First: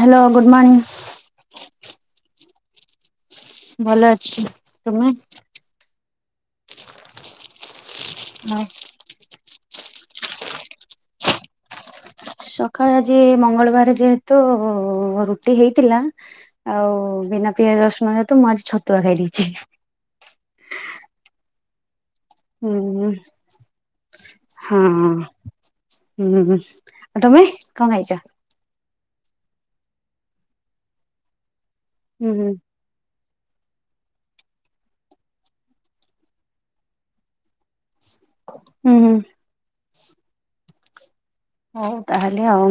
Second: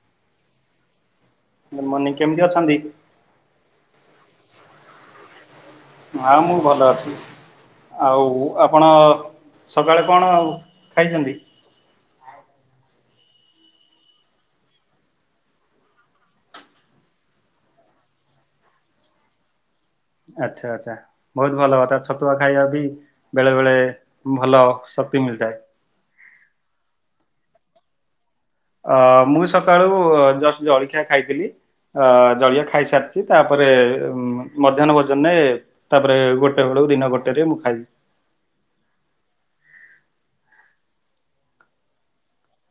Hello good morning. Good morning -କେମିତି ଅଛନ୍ତି? ଭଲ ଅଛି। ତୁମେ? ଆଉ ମୁଁ ଭଲ ଅଛି ଆଉ ଆପଣ ସକାଳେ କଣ ଆଉ ଖାଇଚନ୍ତି? ସକାଳେ ଆଜି ମଙ୍ଗଳବାର ଯେହେତୁ ରୁଟି ହେଇଥିଲା ଆଉ ବିନା ପିଆଜ ରସୁଣ ହେତୁ ମୁଁ ଆଜି ଛତୁଆ ଖାଇ ଦେଇଚି। ଆଚ୍ଛା ଆଚ୍ଛା ବହୁତ୍ ଭଲ କଥା। ଛତୁଆ ଖାଇବା ବି ହୁଁ ବେଳେ ବେଳେ ଭଲ ହଁ ଶକ୍ତି ମିଳିଥାଏ। ହୁଁ- ହୁଁ-ହୁଁ- ଆ ତମେ କଣ ଖାଇଚ? ଅ- ମୁଁ ସକାଳୁ ଜଷ୍ଟ୍ ଜଳଖିଆ ଖାଇଥିଲି ଅ- ହୁଁ ହୁଁ ଜଳଖିଆ ଖାଇସାରିି ତାପରେ ଉଁ ମଧ୍ୟାହ୍ନ ଭୋଜନରେ ତାପରେ ଗୋଟେ ବେଳକୁ ଦିନ ଗୋଟେ ରେ ମୁଁ ଖାଇ ହୁଁ- ହୁଁ। ହଉ ତାହେଲେ ଆଉ।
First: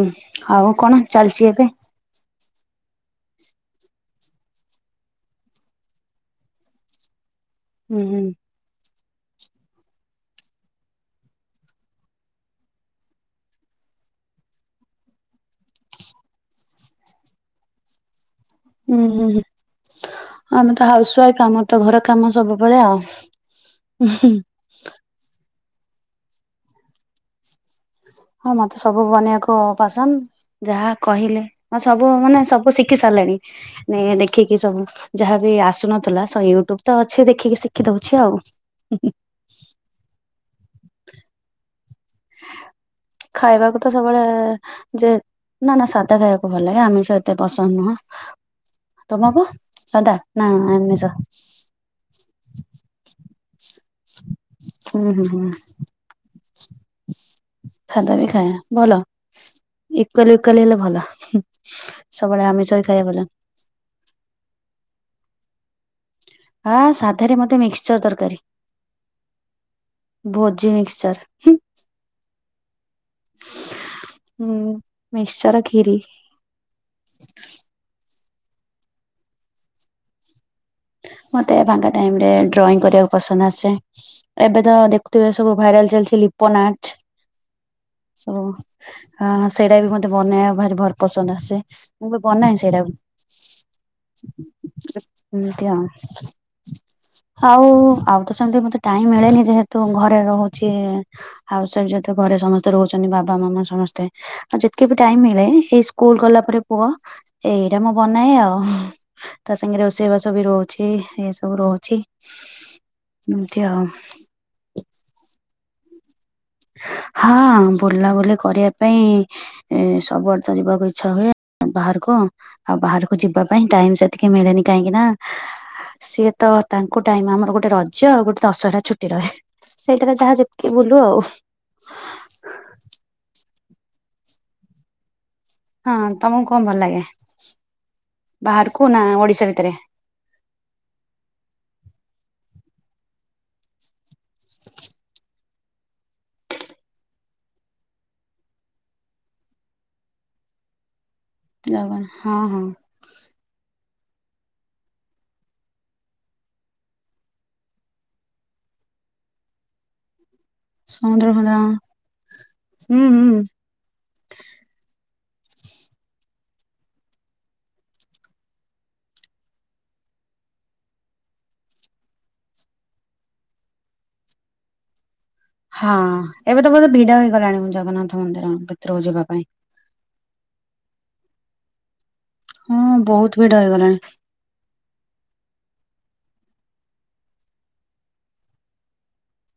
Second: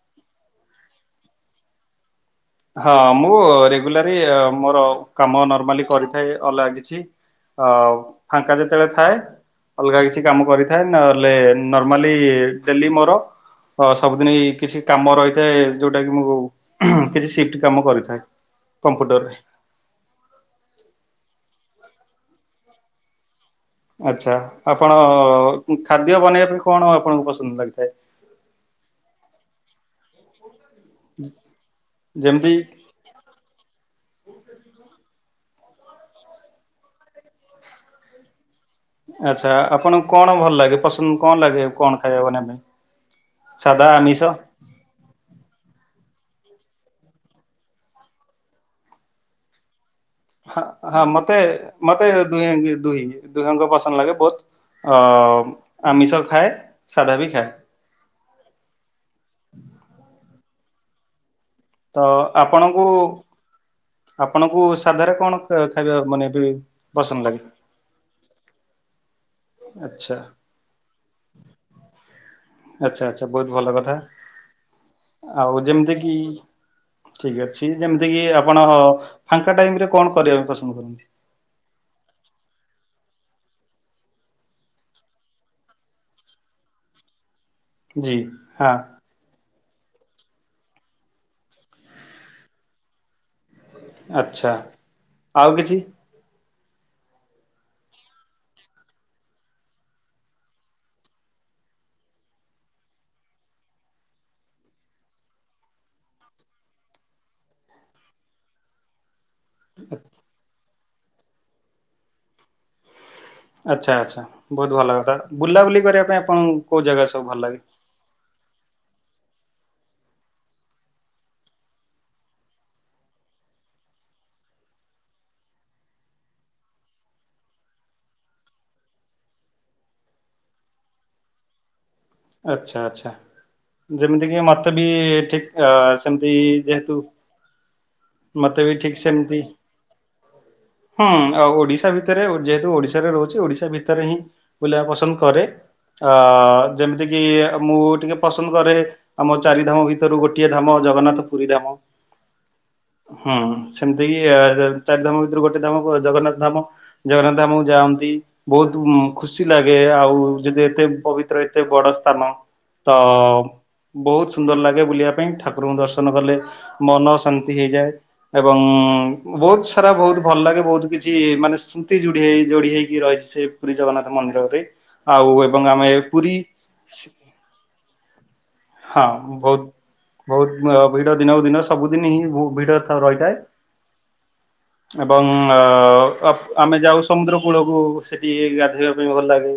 ଆଉ କଣ ଚାଲିଚି ଏବେ? ହଁ ମୁଁ ରେଗୁଲାରି ମୋର କାମ ନର୍ମାଲି କରିଥାଏ ଅଲଗା କିଛି। ଅ- ହୁଁ ହୁଁ ଫାଙ୍କା ଯେତେବେଳେ ଥାଏ। ଅଲଗା କିଛି କାମ କରିଥାଏ ନହେଲେ ନର୍ମାଲି ଡେଲି ମୋର ଅ- ସବୁଦିନି କିଛି କାମ ରହିଥାଏ ଯଉଟା କି ମୁଁ କିଛି ସିଫ୍ଟ୍ କାମ କରିଥାଏ। ଉୁଁ- କମ୍ପ୍ୟୁଟରରେ। ହୁଁ-ହୁଁ ଆମେ ତ ହାଉସ୍ ୱାଇଫ୍ ଆମର ତ ଘର କାମ ସବୁବେଳେ ଆଉ। ଆଛା ଆପଣ ଖାଦ୍ୟ ବନେଇବା ପାଇଁ କଣ ଆପଣଙ୍କୁ ପସନ୍ଦ ଲାଗିଥାଏ? ହଁ ମତେ ସବୁ ବନେଇବାକୁ ପସନ୍ଦ୍ ଯାହା କହିଲେ ମତେ ସବୁ ମାନେ ଯେମିତି ସବୁ ଶିକ୍ ଶିକି ସାରିଲାଣି ନେ -ଇଏ ଦେଖିକି ସବୁ। ଯାହା ବିି ଆସୁନଥିଲା ସ- ୟୁଟ୍ୟୁବ୍ ତ ଅଛି ଦେଖିକି ଶିକି ଦଉଚି ଆଉ। ଆଚ୍ଛା ଆପଣଙ୍କୁ କଣ ଭଲ ଲାଗେ ପସନ୍ଦ୍ କଣ ଲାଗେ କଣ? ଖାଇବା ବନେଇବା ପାଇଁ? ଖାଇବାକୁ ସାଧା ତ ସବୁବେଳେ ଆମିଷ? ଯେ ନା- ନା ସାଦା ଖାଇବାକୁ ଭଲ ଲାଗେ ଆମିଷ ଏତେ ପସନ୍ଦ୍ ନୁହଁ। ତମକୁ ସାଧା? ନା ହଁ ହଁ ଆମିଷ? ମତେ ମତେ ଦୁହେ -ଦୁଇ- ଦୁହେଁ ଙ୍କୁ ପସନ୍ଦ୍ ଲାଗେ ବୋଥ୍। ହୁଁ ହୁଁ ହୁଁ ଅ- ଆମିଷ ଖାଏ ସାଧା ବି ଖାଏ। ସାଧା ବି ଖାଏ ଭଲ ଇକ୍ୱାଲି -ଇକ୍ୱାଲି ହେଲେ ଭଲ। ତ ସବୁବେଳେ ଆମିଷ ଆପଣଙ୍କୁ ବି ଖାଇବା ଭଲ। ଆପଣଙ୍କୁ ସାଧାରେ କଣ ଖାଇବା ମାନେ ବି ଆ- ପସନ୍ଦ ସାଧାରେ ଲାଗେ? ମୋତେ ମିକ୍ସଚର୍ ତରକାରୀ। ଆଚ୍ଛା ଭୋଜି ମିକ୍ସଚର୍। ଆଚ୍ଛା ଆଚ୍ଛା ବହୁତ୍ ଭଲ କଥା। ମିକ୍ସଚର ଆଉ ଯେମିତି ଖିରି କି ଠିକ୍ ଅଛି ଯେମିତି କିି ଆପଣ ଫାଙ୍କା ଟାଇମ୍ ରେ କଣ କରିବା ପାଇଁ ପସନ୍ଦ କରନ୍ତି? ମତେ ଫାଙ୍କା ଟାଇମ୍ ରେ ଡ୍ରଇଂ କରିବାକୁ ପସନ୍ଦ୍ ଆସେ। ଏବେ ତ ଦେଖୁଥିବେ ସବୁ ଭାଇରାଲ୍ ଚାଲିଚି ଲିପୋ ନାଟ୍ ଜି ସବୁ ହଁ ଆ- ହଁ ସେଇଟା ବି ମତେ ବନେଇବା ଭାରି ଭଲ- ପସନ୍ଦ୍ ଆସେ ମୁଁ ବି ବନାଏ ସେଇଟାକୁ। ଆଚ୍ଛା ଆଉ ଏମିତି କିଛି ଆଉ ଆଉ ଆଉ ତ ସେମିତି ମତେ ଟାଇମ ମିଳେନି ଯେହେତୁ ଘରେ ରହୁଛି। ହାଉସ ୱାଇଫ ଯେହେତୁ ଘରେ ସମସ୍ତେ ରହୁଛନ୍ତି ବାବା ମାମା ସମସ୍ତେ। ଆଉ ଯେତିକେ ବି ଟାଇମ ମିଳେ ଏଇ ସ୍କୁଲ ଗଲା ପରେ ପୁଅ। ଏଇଟା ମୁଁ ବନାଏ ଆଉ। ତା ସାଙ୍ଗରେ ରୋଷେଇବାସ ବି ରହୁଛି ଏ ସବୁ ରହୁଛି। ଏମିତି ଆଉ। ଆଚ୍ଛା ଆଚ୍ଛା ବହୁତ ଭଲ କଥା ବୁଲାବୁଲି କରିବା ପାଇଁ ଆପଣଙ୍କୁ କୋଉ ଜାଗା ସବୁ ଭଲ ଲାଗେ? ହଁ ବୁଲାବୁଲି କରିବା ପାଇଁ ଏ ସବୁଆଡେ ତ ଯିବାକୁ ଇଚ୍ଛା ହୁଏ ବାହାରକୁ ଆଉ ବାହାରକୁ ଯିବା ପାଇଁ ଟାଇମ ସେତିକି ମିଳେନି କାହିଁକି ନା? ସିଏ ତ ତାଙ୍କୁ ଟାଇମ ଆମର ଗୋଟେ ରଜ ଆଉ ଗୋଟେ ଦଶହଟା ଛୁଟି ରହେ। ସେଇଟାରେ ଯାହା ଯେତିକି ବୁଲୁ ଆଉ ଆଚ୍ଛା ଆଚ୍ଛା ଯେମିତିକି ମତେ ବି ଠିକ ହଁ ସେମିତି ତମକୁ କଣ ଭଲ ଯେହେତୁ ଲାଗେ ମତେ ବି ବାହାରକୁ ଠିକ୍ ନା ସେମିତି ଓଡିଶା ଭିତରେ ହୁଁ ଆଉ ଓଡିଶା ଭିତରେ ଯେହେତୁ ଓଡିଶାରେ ରହୁଛି ଓଡିଶା ଭିତରେ ହିଁ ବୁଲିଆ ପସନ୍ଦ କରେ ଆ ଯେମିତି କିି ମୁଁ ଟିକେ ପସନ୍ଦ କରେ ଆମର ଚାରି ଧାମ ଭିତରୁ ଗୋଟିଏ ଧାମ ଜଗନ୍ନାଥ ପୁରୀ ଧାମ ଜଗ ହଁ ହଁ। ହଁ ସେମିତିକି ଚାରି ଧାମ ଭିତରୁ ଗୋଟେ ଧାମ ଜଗନ୍ନାଥ ଧାମ। ଜଗନ୍ନାଥ ଧାମକୁ ଯାଆନ୍ତି ବହୁତ ଖୁସି ଲାଗେ ଆଉ ଯଦି ଏତେ ସମୁଦ୍ର ପବିତ୍ର ଫନ୍ଦ୍ର ଏତେ ବଡ ସ୍ଥାନ ତ ହୁଁ ହୁଁ ବହୁତ ସୁନ୍ଦର ଲାଗେ ବୁଲିବା ପାଇଁ ଠାକୁରଙ୍କୁ ଦର୍ଶନ କଲେ ମନ ଶାନ୍ତି ହେଇଯାଏ। ଏବଂ ବହୁତ ସାରା ବହୁତ ଭଲ ଲାଗେ ବହୁତ କିଛି ମାନେ ସ୍ମୁତି ଯୋଡି ହେଇ ଯୋଡି ହେଇକି ରହିଛି ସେ ପୁରୀ ଜଗନ୍ନାଥ ମନ୍ଦିରରେ ଆଉ ଏ ହଁ ଏବେ ତ ବହୁତ ଭିଡ ହେଇଗଲାଣି ଜଗନ୍ନାଥ ମନ୍ଦିର। ଭିତରକୁ ହଁ ଯିବା ପାଇଁ ବହୁତ ବହୁତ ଭିଡ ଦିନକୁ ଦିନ ସବୁଦିନି ହିଁ। ଭିଡ ହଁ ରହିଥାଏ। ବହୁତ ଭିଡ ହେଇଗଲାଣି। [unintelligible] ଏବଂ ଆମେ ଯାଉ ସମୁଦ୍ର କୂଳକୁ ସେଠି ଗାଧୋଇବା ପାଇଁ ଭଲ ଲାଗେ।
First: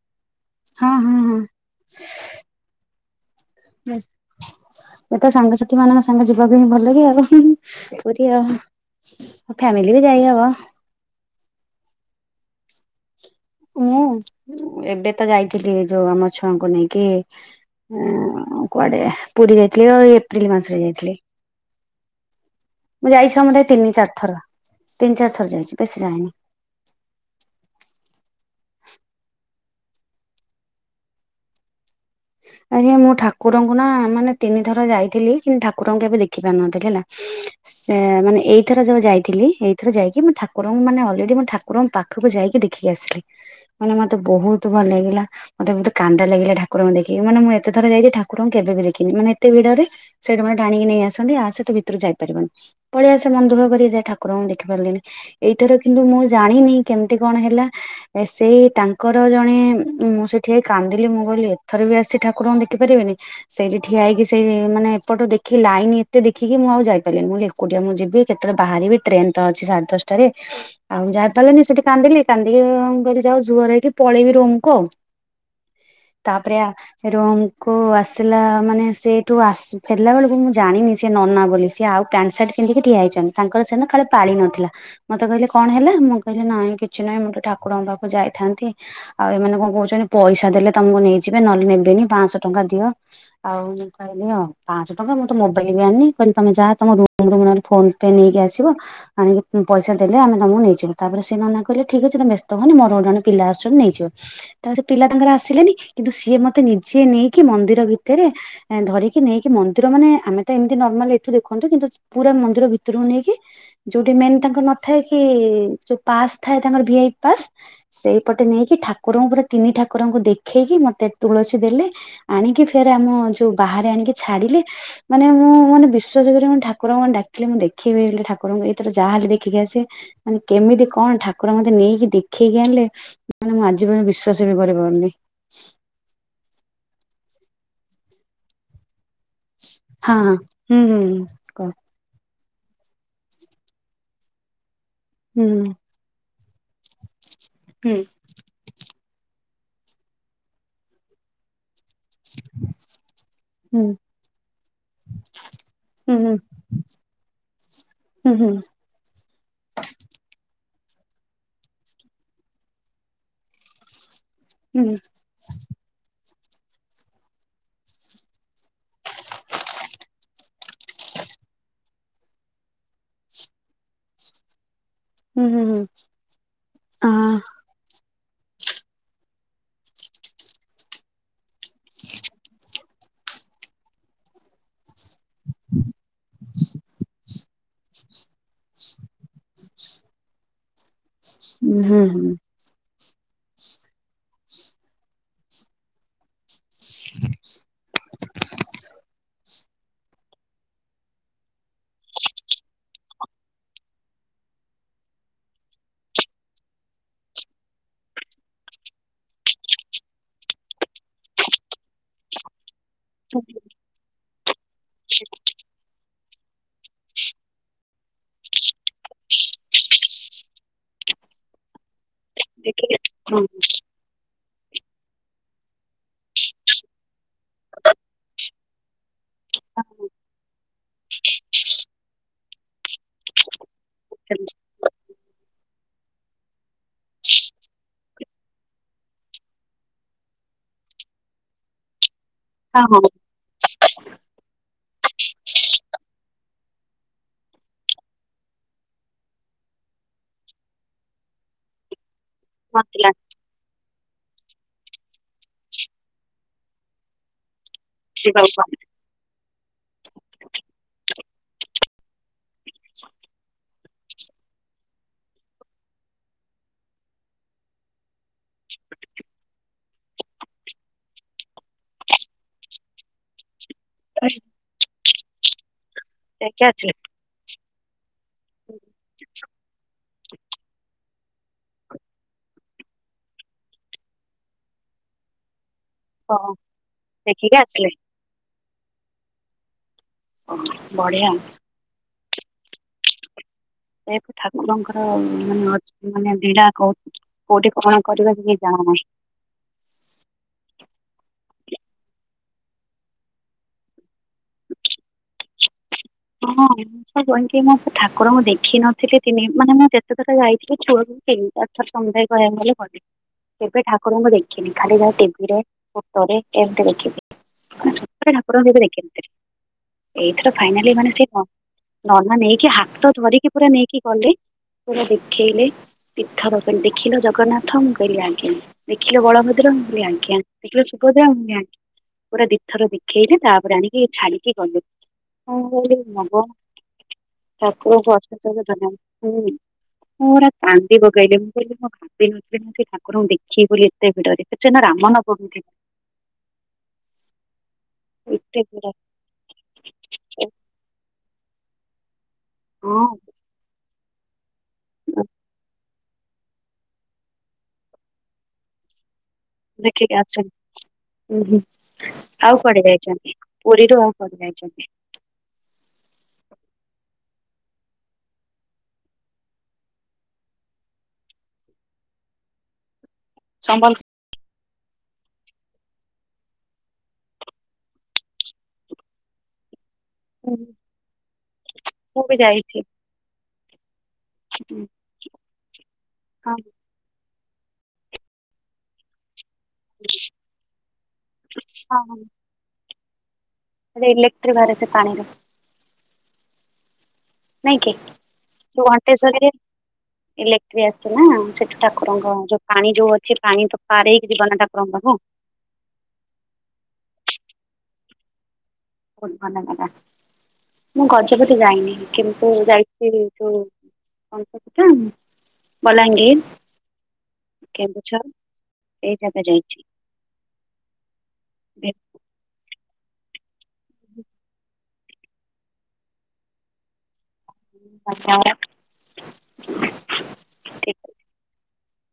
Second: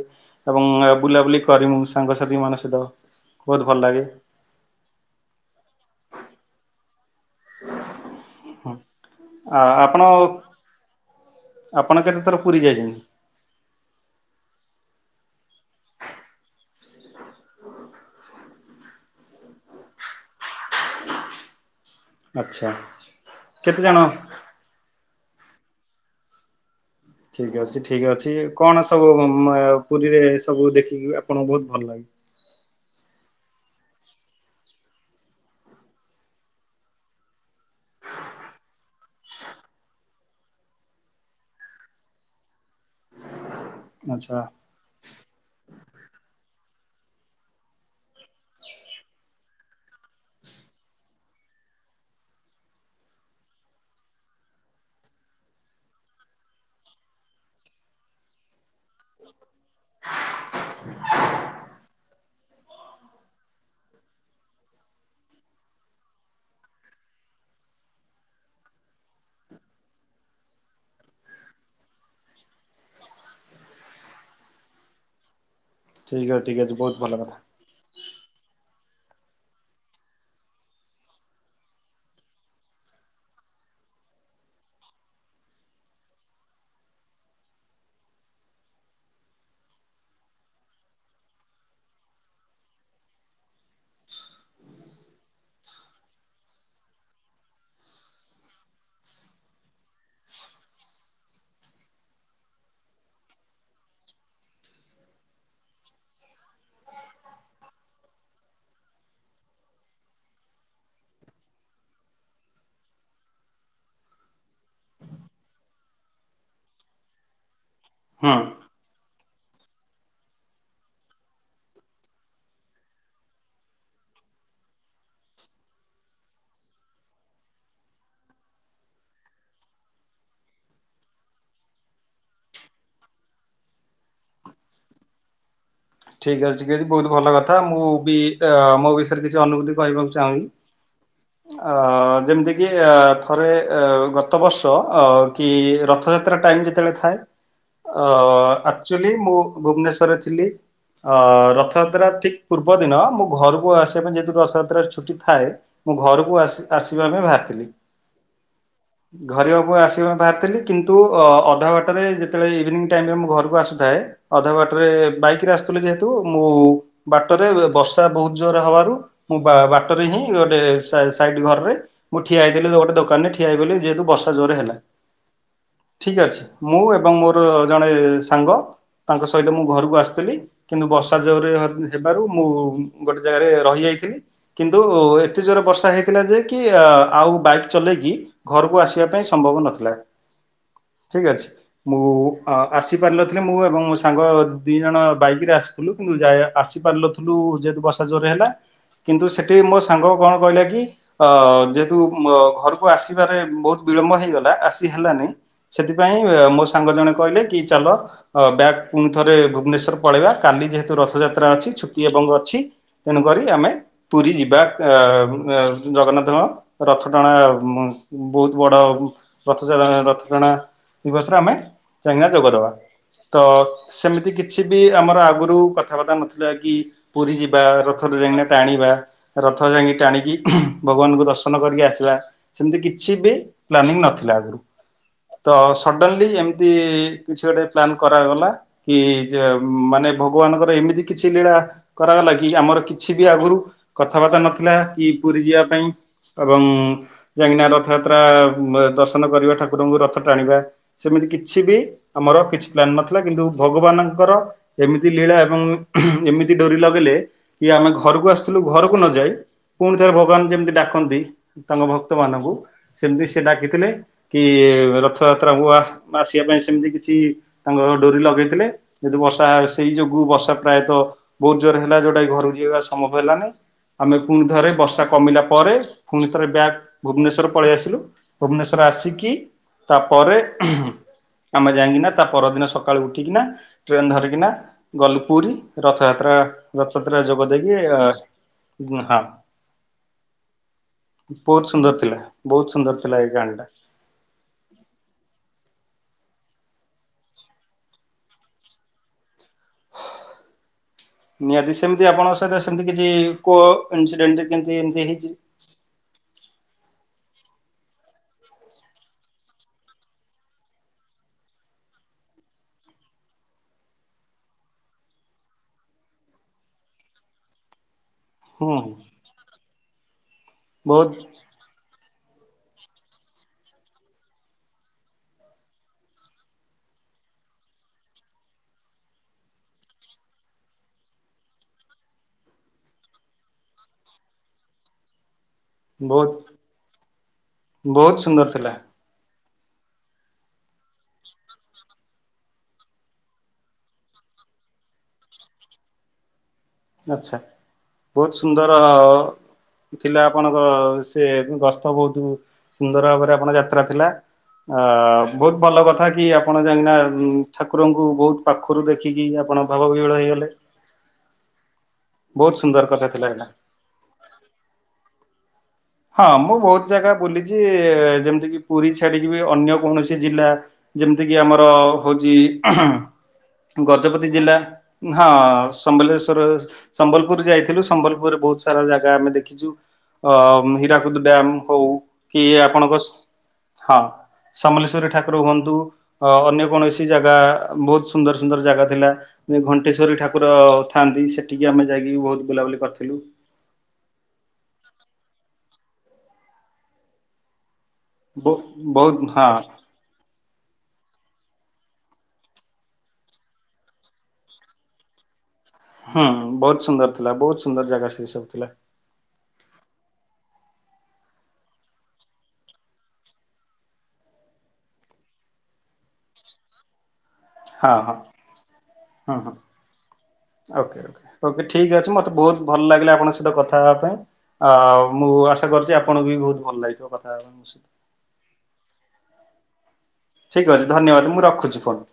ଏବଂ ହଁ ହଁ ବୁଲାବୁଲି ହଁ କରି ମୁ ସାଙ୍ଗସାଥି ମାନଙ୍କ ସହିତ ବହୁତ ଭଲ ଏ ଲାଗେ। ମତେ ସାଙ୍ଗସାଥି ମାନଙ୍କ ସାଙ୍ଗ ଯିବାକୁ ହିଁ ଭଲ ଲାଗେ ଆଉ ପୁରୀ ଆଉ ଆ ଆଉ ଫ୍ୟାମିଲି ଆପଣ ବି ଯାଇ ହବ। ଆପଣ କେତେଥର ପୁରୀ ଯାଇଛନ୍ତି? ମୁଁ ଏବେ ତ ଯାଇଥିଲି ଯୋଉ ଆମ ଛୁଆଙ୍କୁ ନେଇକି କୁଆଡେ ପୁରୀ ଯାଇଥିଲି ଆଉ ଏପ୍ରିଲ ମାସରେ ଯାଇଥିଲି। ଆଚ୍ଛା ମୁଁ ଯାଇଛି ମୋଟେ କେତେ ତିନି ଜଣ? ଚାରି ଥର ତିନି ଚାରି ଥର ଯାଇଛି ବେଶୀ ଯାଇନି। ଠିକ ଅଛି ଠିକ ଅଛି କଣ ସବୁ ମ ପୁରୀରେ ସବୁ ଦେଖିକି ଆପଣଙ୍କୁ ବହୁତ ଭଲ ଲାଗେ। ଆଜ୍ଞା ମୁଁ ଠାକୁରଙ୍କୁ ନା ମାନେ ତିନି ଥର ଯାଇଥିଲି କିନ୍ତୁ ଠାକୁରଙ୍କୁ କେବେ ଦେଖି ପାରୁନଥିଲି ହେଲା। ସେ ମାନେ ଏଇ ଏଥର ଯୋଉ ଯାଇଥିଲ ଏଇଥର ଯାଇକି ମୁଁ ଠାରଙ୍କୁମାନେ ଅଲରେଡି ମୁଁ ଠାକୁରଙ୍କ ପାଖକୁ ଯାଇକି ଦେଖି ଖିକି ଆସିଲି ମାନେ ମତେ ଆଚ୍ଛା ବହୁତ ଭଲ ଲାଗିଲା ମତେ ବହୁତ କାନ୍ଦ ଲାଗିଲା ଠାକୁରଙ୍କୁ ଦେଖି ଏ ମାନେ ମୁଁ ଏତେଥର ଯାଇକି ଠାକୁରଙ୍କୁ କେବେ ବି ଦେଖିନି ମାନେ ଏତେ ଭିଡରେ ସେଇଠୁ ମତେ ଟାଣିକି ନେଇ ଆସନ୍ତି ଆସ ତୁ ଭିତରୁ ଯାଇପାରିବନି। ପଳେଇ ଆସେ ମନ ଦୁଃଖ କରି ଯାଇ କରି ଠାକୁରଙ୍କୁ ଦେଖିପାରିଲିନି। ଏଇଥର କିନ୍ତୁ ମୁଁ ଜାଣିନି କେମିତି କଣ ହେଲା ସେ ତାଙ୍କ ତାଙ୍କର ଜଣେ ଉଁ ମୁଁ ସେଠି ହେଇ କାନ୍ଦିଲି ମୁଁ କହିଲି ଏଥର ବି ଆସଚି ଠାକୁରଙ୍କୁ ଦେଖିପାରିବିନି। ସେଇଠି ଠିଆ ହେଇକି ସେଇ ମାନେ ଏପଟୁ ଦେଖି ଲାଇନି ଏତେ ଦେଖିକି ମୁଁ ଆଉ ଯାଇପାଇଲିନି ମୁଁ ଅଲି ଏ ଏକୁଟିଆ ମୁଁ ଯିବି କେତେବେଳେ ବାହାରିବି ଟ୍ରେନ ତ ଅଛି ସାଢେ ଦଶଟାରେ ଆଉ ମୁଁ ଯାଇପାରଲିନି ସେଠି କାନ୍ଦିଲି କାନ୍ଦିକି ଆ ମୁଁ କହିଲି ଯାହୋଉ ଜୁହାର ହେଇକି ପଳେଇମି ରୁମକୁ ଆଉ। ଠିକ ଅଛି ତାପରେ ଠିକ ଆ ଅଛି ବହୁତ ସେ ଭଲ କଥା ରୁମ୍ କୁ ଆସିଲା ମାନେ ସେଇଠୁ ଆସ ଫେରଲା ବେଳୁକୁ ମୁଁ ଜାଣିନି ସିଏ ନନା ବୋଲି ସିଏ ଆଉ ପ୍ୟାଣ୍ଟ ସାର୍ଟ ପିନ୍ଧିକି ଠିଆ ହେଇଚନ୍ତି ତାଙ୍କର ସେଦିନ କାଳେ ପାଳି ନଥିଲା। ମତେ କହିଲେ କଣ ହେଲା ମୁଁ କହିଲି ନାଇଁ କିଛି ନାଇଁ ମୁଁ ଟିକେ ଠାକୁରଙ୍କ ପାଖକୁ ଯାଇଥାନ୍ତି। ଆଉ ଏମାନେ କଣ କୋହୁଚନ୍ତି ପଇସା ଦେଲେ ତମୁକୁ ନେଇଯିବେ ନହେଲେ ନେବେନି ପାଆଂଶ ଟଙ୍କା ଦିଅ ଆଉ କହିଲି ଆଉ ପାଆଂଶ ଟଙ୍କା ମୁଁ ତ ମୋବାଇଲି ବି ଆଣନି କହିଲେ ତମେ ଯା ତମ ରୁମରୁ ନହଲେ ଫୋନ ପେ ନେଇକି ଆସିବ ଆଣିକି ଉଁ ପଇସା ଦେଲେ ଆମେ ତମକୁ ନେଇଯିବୁ ତାପରେ ସେ ନନା କହିଲେ ଠିକ ଅଛି ତମେ ବ୍ୟସ୍ତ ହୁଅନି ମୋର ଜଣେ ପିଲା ଆସଚନ୍ତି ନେଇଯିବ। ତାପରେ ସେ ପିଲା ତାଙ୍କର ଆସିଲେନି କିନ୍ତୁ ସିଏ ମତେ ନିଜେ ନେଇକି ମନ୍ଦିର ଭିତରେ ଆଁ ଧରିକି ନେଇକି ମନ୍ଦିର ମାନେ ଆମେ ତ ଏମତି ନର୍ମାଲି ଏଠୁ ଦେଖନ୍ତୁ କିନ୍ତୁ ପୁରା ମନ୍ଦିର ଭିତରୁକୁ ନେଇକି ଯୋଉଠି ମେନ୍ ତାଙ୍କର ନଥାଏ କି ଯୋଉ ପାସ୍ ଥାଏ ତାଙ୍କର ଭି ଆଇ ପି ପାସ୍ ହୁଁ। ସେଇପଟେ ନେଇକି ଠାକୁରଙ୍କୁ ପୁରା ତିନି ଠାକୁରଙ୍କୁ ଦେଖେଇ କି ମତେ ତୁଳସୀ ଦେଲେ ଆଣିକି ଫେର ଆମ ଯୋଉ ବାହାରେ ଆଣିକି ଛାଡିଲି ମାନେ ମୁଁ ମାନେ ବିଶ୍ୱାସ କରିବନି ଠାରଙ୍କୁ ମାନେ ଡାକିଲି ମୁଁ ଦେଖିବି ବୋଲି ଠାକୁରଙ୍କୁ ଏଇଥର ଯାହାଲେ ଦେଖିକି ଆସିବି ମାନେ କେମିତି କଣ ଠାକୁର ମତେ ନେଇକି ଦେଖେଇକି ଆଣିଲେ ମାନେ ମୁଁ ଆଜି ପର୍ଯ୍ୟନ୍ତ ବିଶ୍ଵାସ ବି କରିପାରୁନେଇ। ଠିକ ଅଛି ଠିକ ଅଛି ବୋହୁତ ଭଲ କଥା ମୁଁ ବି ଅ ମୋ ବିଷ ୟରେ କିଛି ଅନୁଭୂତି କହିବାକୁ ହଁ ଚାହୁଁନି ହଁ ହୁଁ ହୁଁ ହୁଁ କହ ଆ ଯେମତି ବି ଏ ଥରେ ଏ ଗତ ବର୍ଷ୍ ତ ଅ ହୁଁ କି ରଥଯାତ୍ରା ଟାଇମ ଯେତେବେଳେ ଥାଏ ହୁଁ ଅ ଆକ୍ ଚୋଲି ମୁଁ ଭୁବନେଶ୍ଵରରେ ଥିଲି ଅ ରଥଯାତ୍ରା ଠିକ ପୂର୍ବ ଦିନ ମୁଁ ଘରୁକୁ ହୁଁ ଆସିବା ପାଇଁ ଯେହେତୁ ରଥଯାତ୍ରରେ ଛୁଟି ଥାଏ ମୁଁ ହୁଁ ଘରକୁ ଆସି ଆସିବା ପାଇଁ ଭାରିଥିଲି ହୁଁ ହୁଁ। ହୁଁ ଧରିବାକୁ ଆସି ମୁଁ ବାହାରିଥିଲି କିନ୍ତୁ ଅ ଅଧା ବାଟରେ ଯେତେବେଳେ ଇଭିନିଂ ଟାଇମରେ ମୁଁ ଘରକୁ ଆସୁଥାଏ ଅଧା ହୁଁ ବାଟରେ ବାଇକରେ ଆସୁଥୁଲି ଯେହେତୁ ମୁଁ ବାଟରେ ବେ ବର୍ଷା ବୋହୁତ ଜୋରେ ହବାରୁ ମୁଁ ବା ବାଟରେ ହିଁ ଗୋଟେ ସା ସାଇଡ ଘରରେ ମୁଁ ଠିଆ ହେଇଥିଲି ଯୋଉ ଗୋଟେ ଦୋକାନରେ ଠିଆ ହେଇପଇଲି ଯେହେତୁ ବର୍ଷା ଜୋରେ ହେଲା। ହୁଁ ହୁଁ ହୁଁ ଠିକ ଅଛି ମୁଁ ଆ ଏବଂ ମୋର ଜଣେ ସାଙ୍ଗ ତାଙ୍କ ସହିତ ମୁଁ ଘରୁକୁ ଆସଥିଲି। କିନ୍ତୁ ବର୍ଷା ଜୋରରେ ହ ହେବାରୁ ମୁଁ ଗୋଟେ ଜାଗାରେ ରହି ଯାଇଥିଲି। କିନ୍ତୁ ଏତେ ଜୋରେ ବର୍ଷା ହେଇଥିଲା ଯେ କି ଆ ଆଉ ବାଇକ୍ ଚଲେଇକି ଘରୁକୁ ଆସିବା ପାଇଁ ସମ୍ଭବ ନଥିଲା ଠିକ ଅଛି ହୁଁ ମୁଁ ହୁଁ। ଅ ଆସିପାରିନଥିଲେ ମୁଁ ଏବଂ ମୋ ସାଙ୍ଗ ଦିଇ ଜଣ ବାଇକରେ ଆସ୍ ସୁଥୁଲୁ କିନ୍ତୁ ଯାଇ ଆ ଆସିପାରନଥୁଲୁ ଯେହେତୁ ବର୍ଷା ଜୋରରେ ହେଲା କିନ୍ତୁ ସେ ଏଠି ମୋ ସାଙ୍ଗ କଣ କହିଲାକି ଅ ଯେହେତୁ ମ ଘରକୁ ଆସିବାରେ ବୋହୁତ ବିଳମ୍ବ ହେଇଗଲା ଆସି ହେବାନେଇ ସେଥିପାଇଁ ମୋ ସାଙ୍ଗ ଜଣେ କହିଲେ କି ଚାଲ ଅ ବ୍ୟାକ୍ ପୁଣି ଥରେ ଭୁବନେଶ୍ୱର ପଳେଇବା କାଲି ଯେହେତୁ ରଥଯାତ୍ରା ଅଛି ଛୁଟି ଏବଂ ଅଛି ତେଣୁକରି ଆମେ ପୁରୀ ଯିବା ଏ ଏ ଜଗନ୍ନାଥଙ୍କ ରଥ ଟଣା ବହୁତ୍ ବଡ ରଥ [unintelligible] ରଥ ଟଣା। ଦିବସରେ ଆମେ [unintelligible] ଯୋଗଦବା, ଦେଖିକି ହଁ ତ ସେମିତି କିଛି ବି ଆମର ଆଗରୁ କଥାବାର୍ତ୍ତା ନଥିଲା କି ପୁରୀ ଯିବା ରଥଟା ଯାଇଁକିନା ଟାଣିବା। ରଥ ଯାଇଁକି ଟାଣିକି ଭଗବାନଙ୍କୁ ଦର୍ଶନ କରିକି ଆସିଲା, ସେମ୍ତି କି ଛିବି ପ୍ଲାନିଙ୍ଗ ନଥିଲା, ତ ସଡନ୍ଲି ଏମ୍ ତି କିଛି ଗୋଟେ ପ୍ଲନ୍ କରାଗଲା କି ଯେ ମାନେ ଭଗବାନଙ୍କର ଏମିତି କିଛି ଲୀଳା କରାଗଲା କି ଆମର ହଁ ହଁ କିଛି ବି ଆଗୁରୁ କଥାବାର୍ତ୍ତା ନଥିଲା, କି ପୁରୀ ଯିବା ପାଇଁ ଏବଂ ଯାଇଁକିନା ରଥଯାତ୍ରା ଦର୍ଶନ କରିବା, ଠାକୁରଙ୍କୁ ରଥ ଟାଣିବା। ସେମିତି କିଛି ବି ଆମର କିଛି ପ୍ଲାନ ନଥିଲା, କିନ୍ତୁ ଭଗବାନଙ୍କର ଏମିତି ଲୀଳା ଏବଂ ଏମିତି ଡୋରି ଲଗେଇଲେ କି ଆମେ ଘରୁକୁ ଆସୁଥିଲୁ ଘର କୁ ନ ଯାଇ, ପୁଣି ଥରେ ଭଗବାନ୍ ଯେମିତି ଡାକନ୍ତି ତାଙ୍କ ଭକ୍ତ ମାନଙ୍କୁ ସେମ୍ତି ସେ ଡାକିଥିଲେ କି ରଥଯାତ୍ରାକୁ ଆସିବା ପାଇଁ ସେମ୍ତି କିଛି ତାଙ୍କ ଡୋରି ଲଗେଇଥିଲେ, ଯଦି ବର ଷା ସେଇ ଯୋଗୁ ବର୍ଷା ପ୍ରାୟତଃ ବହୁତ୍ ଜୋରେ ହେଲା, ଯୋଉଟା କି ଘରକୁ ଯିବା ସମ୍ଭବ ହେଲା ନାହିଁ। ଆମେ ପୁଣି ଥରେ ବର୍ଷା କମିଲା ପରେ ପୁଣି ଥରେ ବ୍ୟାକ୍ ଭୁବନେଶ୍ଵର ପଳେଇ ଆସିଲୁ। ଭୁବନେଶ୍ୱର ଆସିକି ତାପରେ ଆମେ ଯାଇଁକିନା ତା ପରଦିନ ସକାଳୁ ଉଠିକିନା ଟ୍ରେନ୍ ଧରି କିନା ଗଲୁ ପୁରୀ ଓହ ରଥଯାତ୍ରା-ରଥଯାତ୍ରା ଯୋଗ ଦେଖିକି ଦେଇକି ଆସିଲେ ଅ [unintelligible] ବଢିଆ। ହଁ। ସୁନ୍ଦର୍ ଥିଲା ବହୁତ୍ ସୁନ୍ଦର୍ ଥିଲା ଏଇ ଗାଁ ଟା। ସେ ଠାକୁରଙ୍କର ମାନେ ଲୀଳାକୁ କୋଉଠି କଣ କରିବା କିଛି [unintelligible] ହ ନିହାତି ସେମ୍ତି ଆପଣଙ୍କ ସହିତ ସେମ୍ତି କିଛି କୋ ଇନସିଡେଣ୍ଟ କେମ୍ତି ଏମ୍ତି ହେଇଚି? ହଁ। [unintelligible] ମୁଁ ସେ ଠାରଙ୍କୁ ଦେଖିନଥିଲି, ମାନେ ମୁଁ ଯେତେଥର ଯାଇଥିଲି ଛୁଆ [unintelligible] ସମୁଦାୟ କହିବାକୁ ଗଲେ ଗୋଟେ। କେବେ ଠାକୁରଙ୍କୁ ଦେଖିନି, ଖାଲି ଯାହା ଟିଭିରେ, ଫୋଟୋରେ ଏମ୍ତି ଦେଖିଚି। [unintelligible] ଠାକୁରଙ୍କୁ ହୁଁ [unintelligible] ଦେଖିନଥିଲି, ଏଇଥର ଫାଇନାଲି ବହୁତ ମାନେ ହଁ ନନା ନେଇକି ହାତ ଧରିକି ପୁରା ନେଇକି ଗଲେ, ପୁରା ଦେଖେଇଲେ। ତୀର୍ଥ ଦର୍ଶନ ଦେଖିଲ ଜଗନ୍ନାଥ, ମୁଁ କହିଲି ଆଜ୍ଞା। ଦେଖିଲ ବଳଭଦ୍ର ମୁଁ କହିଲି ଆଜ୍ଞା, ଦେଖିଲ ସୁଭଦ୍ରା ମୁଁ [unintelligible] ଆଜ୍ଞା। ପୁରା ଦି ଥର ଦେଖେଇଲେ, ତାପରେ ଆଣିକି ଛାଡିକି ଗଲେ। ହଁ ବହୁତ ବା, ଠାକୁରଙ୍କୁ ବହୁତ ସୁନ୍ଦର ଅଶେଷ-ଅଶେଷ ଥିଲା ଧନ୍ୟବାଦ୍। ପୁରା କାନ୍ଦି ପକେଇଲି, ମୁଁ କହିଲି କଣ [unintelligible] ଠାକୁରଙ୍କୁ ଦେଖିବି ବୋଲି ଏତେ ଭିଡରେ, ସେଦିନ ରାମ ନବମୀ ଥିଲା। ଆଚ୍ଛା-ଆଚ୍ଛା, ବହୁତ୍ ଥିଲା ଏତେ ସୁନ୍ଦର ଭିଡ଼ ଥିଲା ଆପଣଙ୍କ ସେ ଗସ୍ତ ବହୁତୁ ସୁନ୍ଦର ଭାବରେ ହଁ ଆପଣଙ୍କ ଯାତ୍ରା ଥିଲା। ଅ ବହୁତ୍ ଭଲ କଥା କି ଆ ଆପଣ ଯାଇଁକିନା ଠାକୁରଙ୍କୁ ବହୁତ୍ ପାଖରୁ ଦେଖିକି ଆପଣ ଭାବ ବିହଳ ଦେଖିକି ହେଇଗଲେ [unintelligible] ହୁଁ-ହୁଁ ବହୁତ ଆଉ ସୁନ୍ଦର କୁଆଡେ କଥା ଥିଲା ଯାଇଚନ୍ତି? ଏଇଟା। ପୁରୀରୁ ଆଉ କୁଆଡେ ଯାଇଚନ୍ତି? ହଁ ମୁଁ ବହୁତ୍ ଜାଗା ବୁଲିଚି, ଯେମ୍ତି କି ପୁରୀ ଛାଡିକି ବି ଅନ୍ୟ କୌଣସି ଜିଲ୍ଲା ଯେମ୍ତି କିି ଆମର ହଉଚି ସମ୍ବଲପୁର ଗଜପତି ଜିଲ୍ଲା ହଁ ସମ୍ବେଲଶ୍ଵର ସମ୍ବଲପୁର ଯାଇଥିଲୁ ସମ୍ବଲପୁରରେ ବୋହୁତ ସାରା ଜାଗା ଆମେ ଦେଖିଚୁ। ଅ ହୀରାକୁଦ ଡ୍ୟାମ ହୋଉ ମୁଁ ବି କି ଯାଇଛି ଆପଣଙ୍କ ସ ହଁ ସମଲେଶ୍ୱୀରି ଠା ରୁହନ୍ତୁ ଅ ହଁ ଅନ୍ୟ ହଁ କୌଣସି ଜାଗା ବୋହୁତ ସୁନ୍ଦର ସୁନ୍ଦର ଜାଗା ଥିଲା। ଯେ ଘଣ୍ଟେଶ୍ୱରୀ ଠାକୁର ଥାଆନ୍ତି ସେଠିକି ଆମେ ଯାଇକି ବୋହୁତ ବୁଲାବୁଲି କରିଥିଲୁ। [unintelligible] ଇଲେକ୍ଟ୍ରି ବାହାରେ ସେ ପାଣିରୁ ନାଇଁ କି। ବ ତୁ ବହୁତ ହଁ ଘଣ୍ଟେଶ୍ୱରୀରେ ଇଲେକ୍ଟ୍ରି ଆସୁଚି ନା ସେଠି ଠାକୁରଙ୍କ ଯୋଉ ପାଣି ଯୋଉ ଅଛି ପାଣି ତ ପାର ହେଇକି ଯିବ ନା ଠାକୁରଙ୍କ ପାଖକୁ। ହୁଁ ବୋହୁତ ସୁନ୍ଦର ଥିଲା ବୋହୁତ ସୁନ୍ଦର ଜାଗା ସେ ସବୁ ଥିଲା। ବୋହୁତ ଭଲ ଲାଗା। ମୁଁ ଗଜପତି ଯାଇନି କିନ୍ତୁ ଯାଇଚି ଯୋଉ [unintelligible] ବଲାଙ୍ଗୀର ହଁ ହଁ କେନ୍ଦୁଝର ଏଇ ହଁ ଜାଗା ଯାଇଛି। ହଁ। ଓକେ ଓକେ ଓକେ ଠିକ୍ ଅଛି ମତେ ବୋହୁତ ଭଲ ଲାଗିଲା ଆପଣଙ୍କ ସହିତ କଥା ହବା ପାଇଁ। ଆଉ ମୁଁ ଆଶା କରୁଚି ଆପଣଙ୍କୁ ବି ବୋହୁତ ଭଲ ଲାଗିଥି କଥା ହବା ପାଇଁ ମୋ ସହିତ। ଆଜ୍ଞା ମ୍ୟାଡମ୍। ଠି ଅଛି ଆଜ୍ଞା ଧନ୍ୟବାଦ ମୁଁ ରଖୁଚି ଫୋନ୍।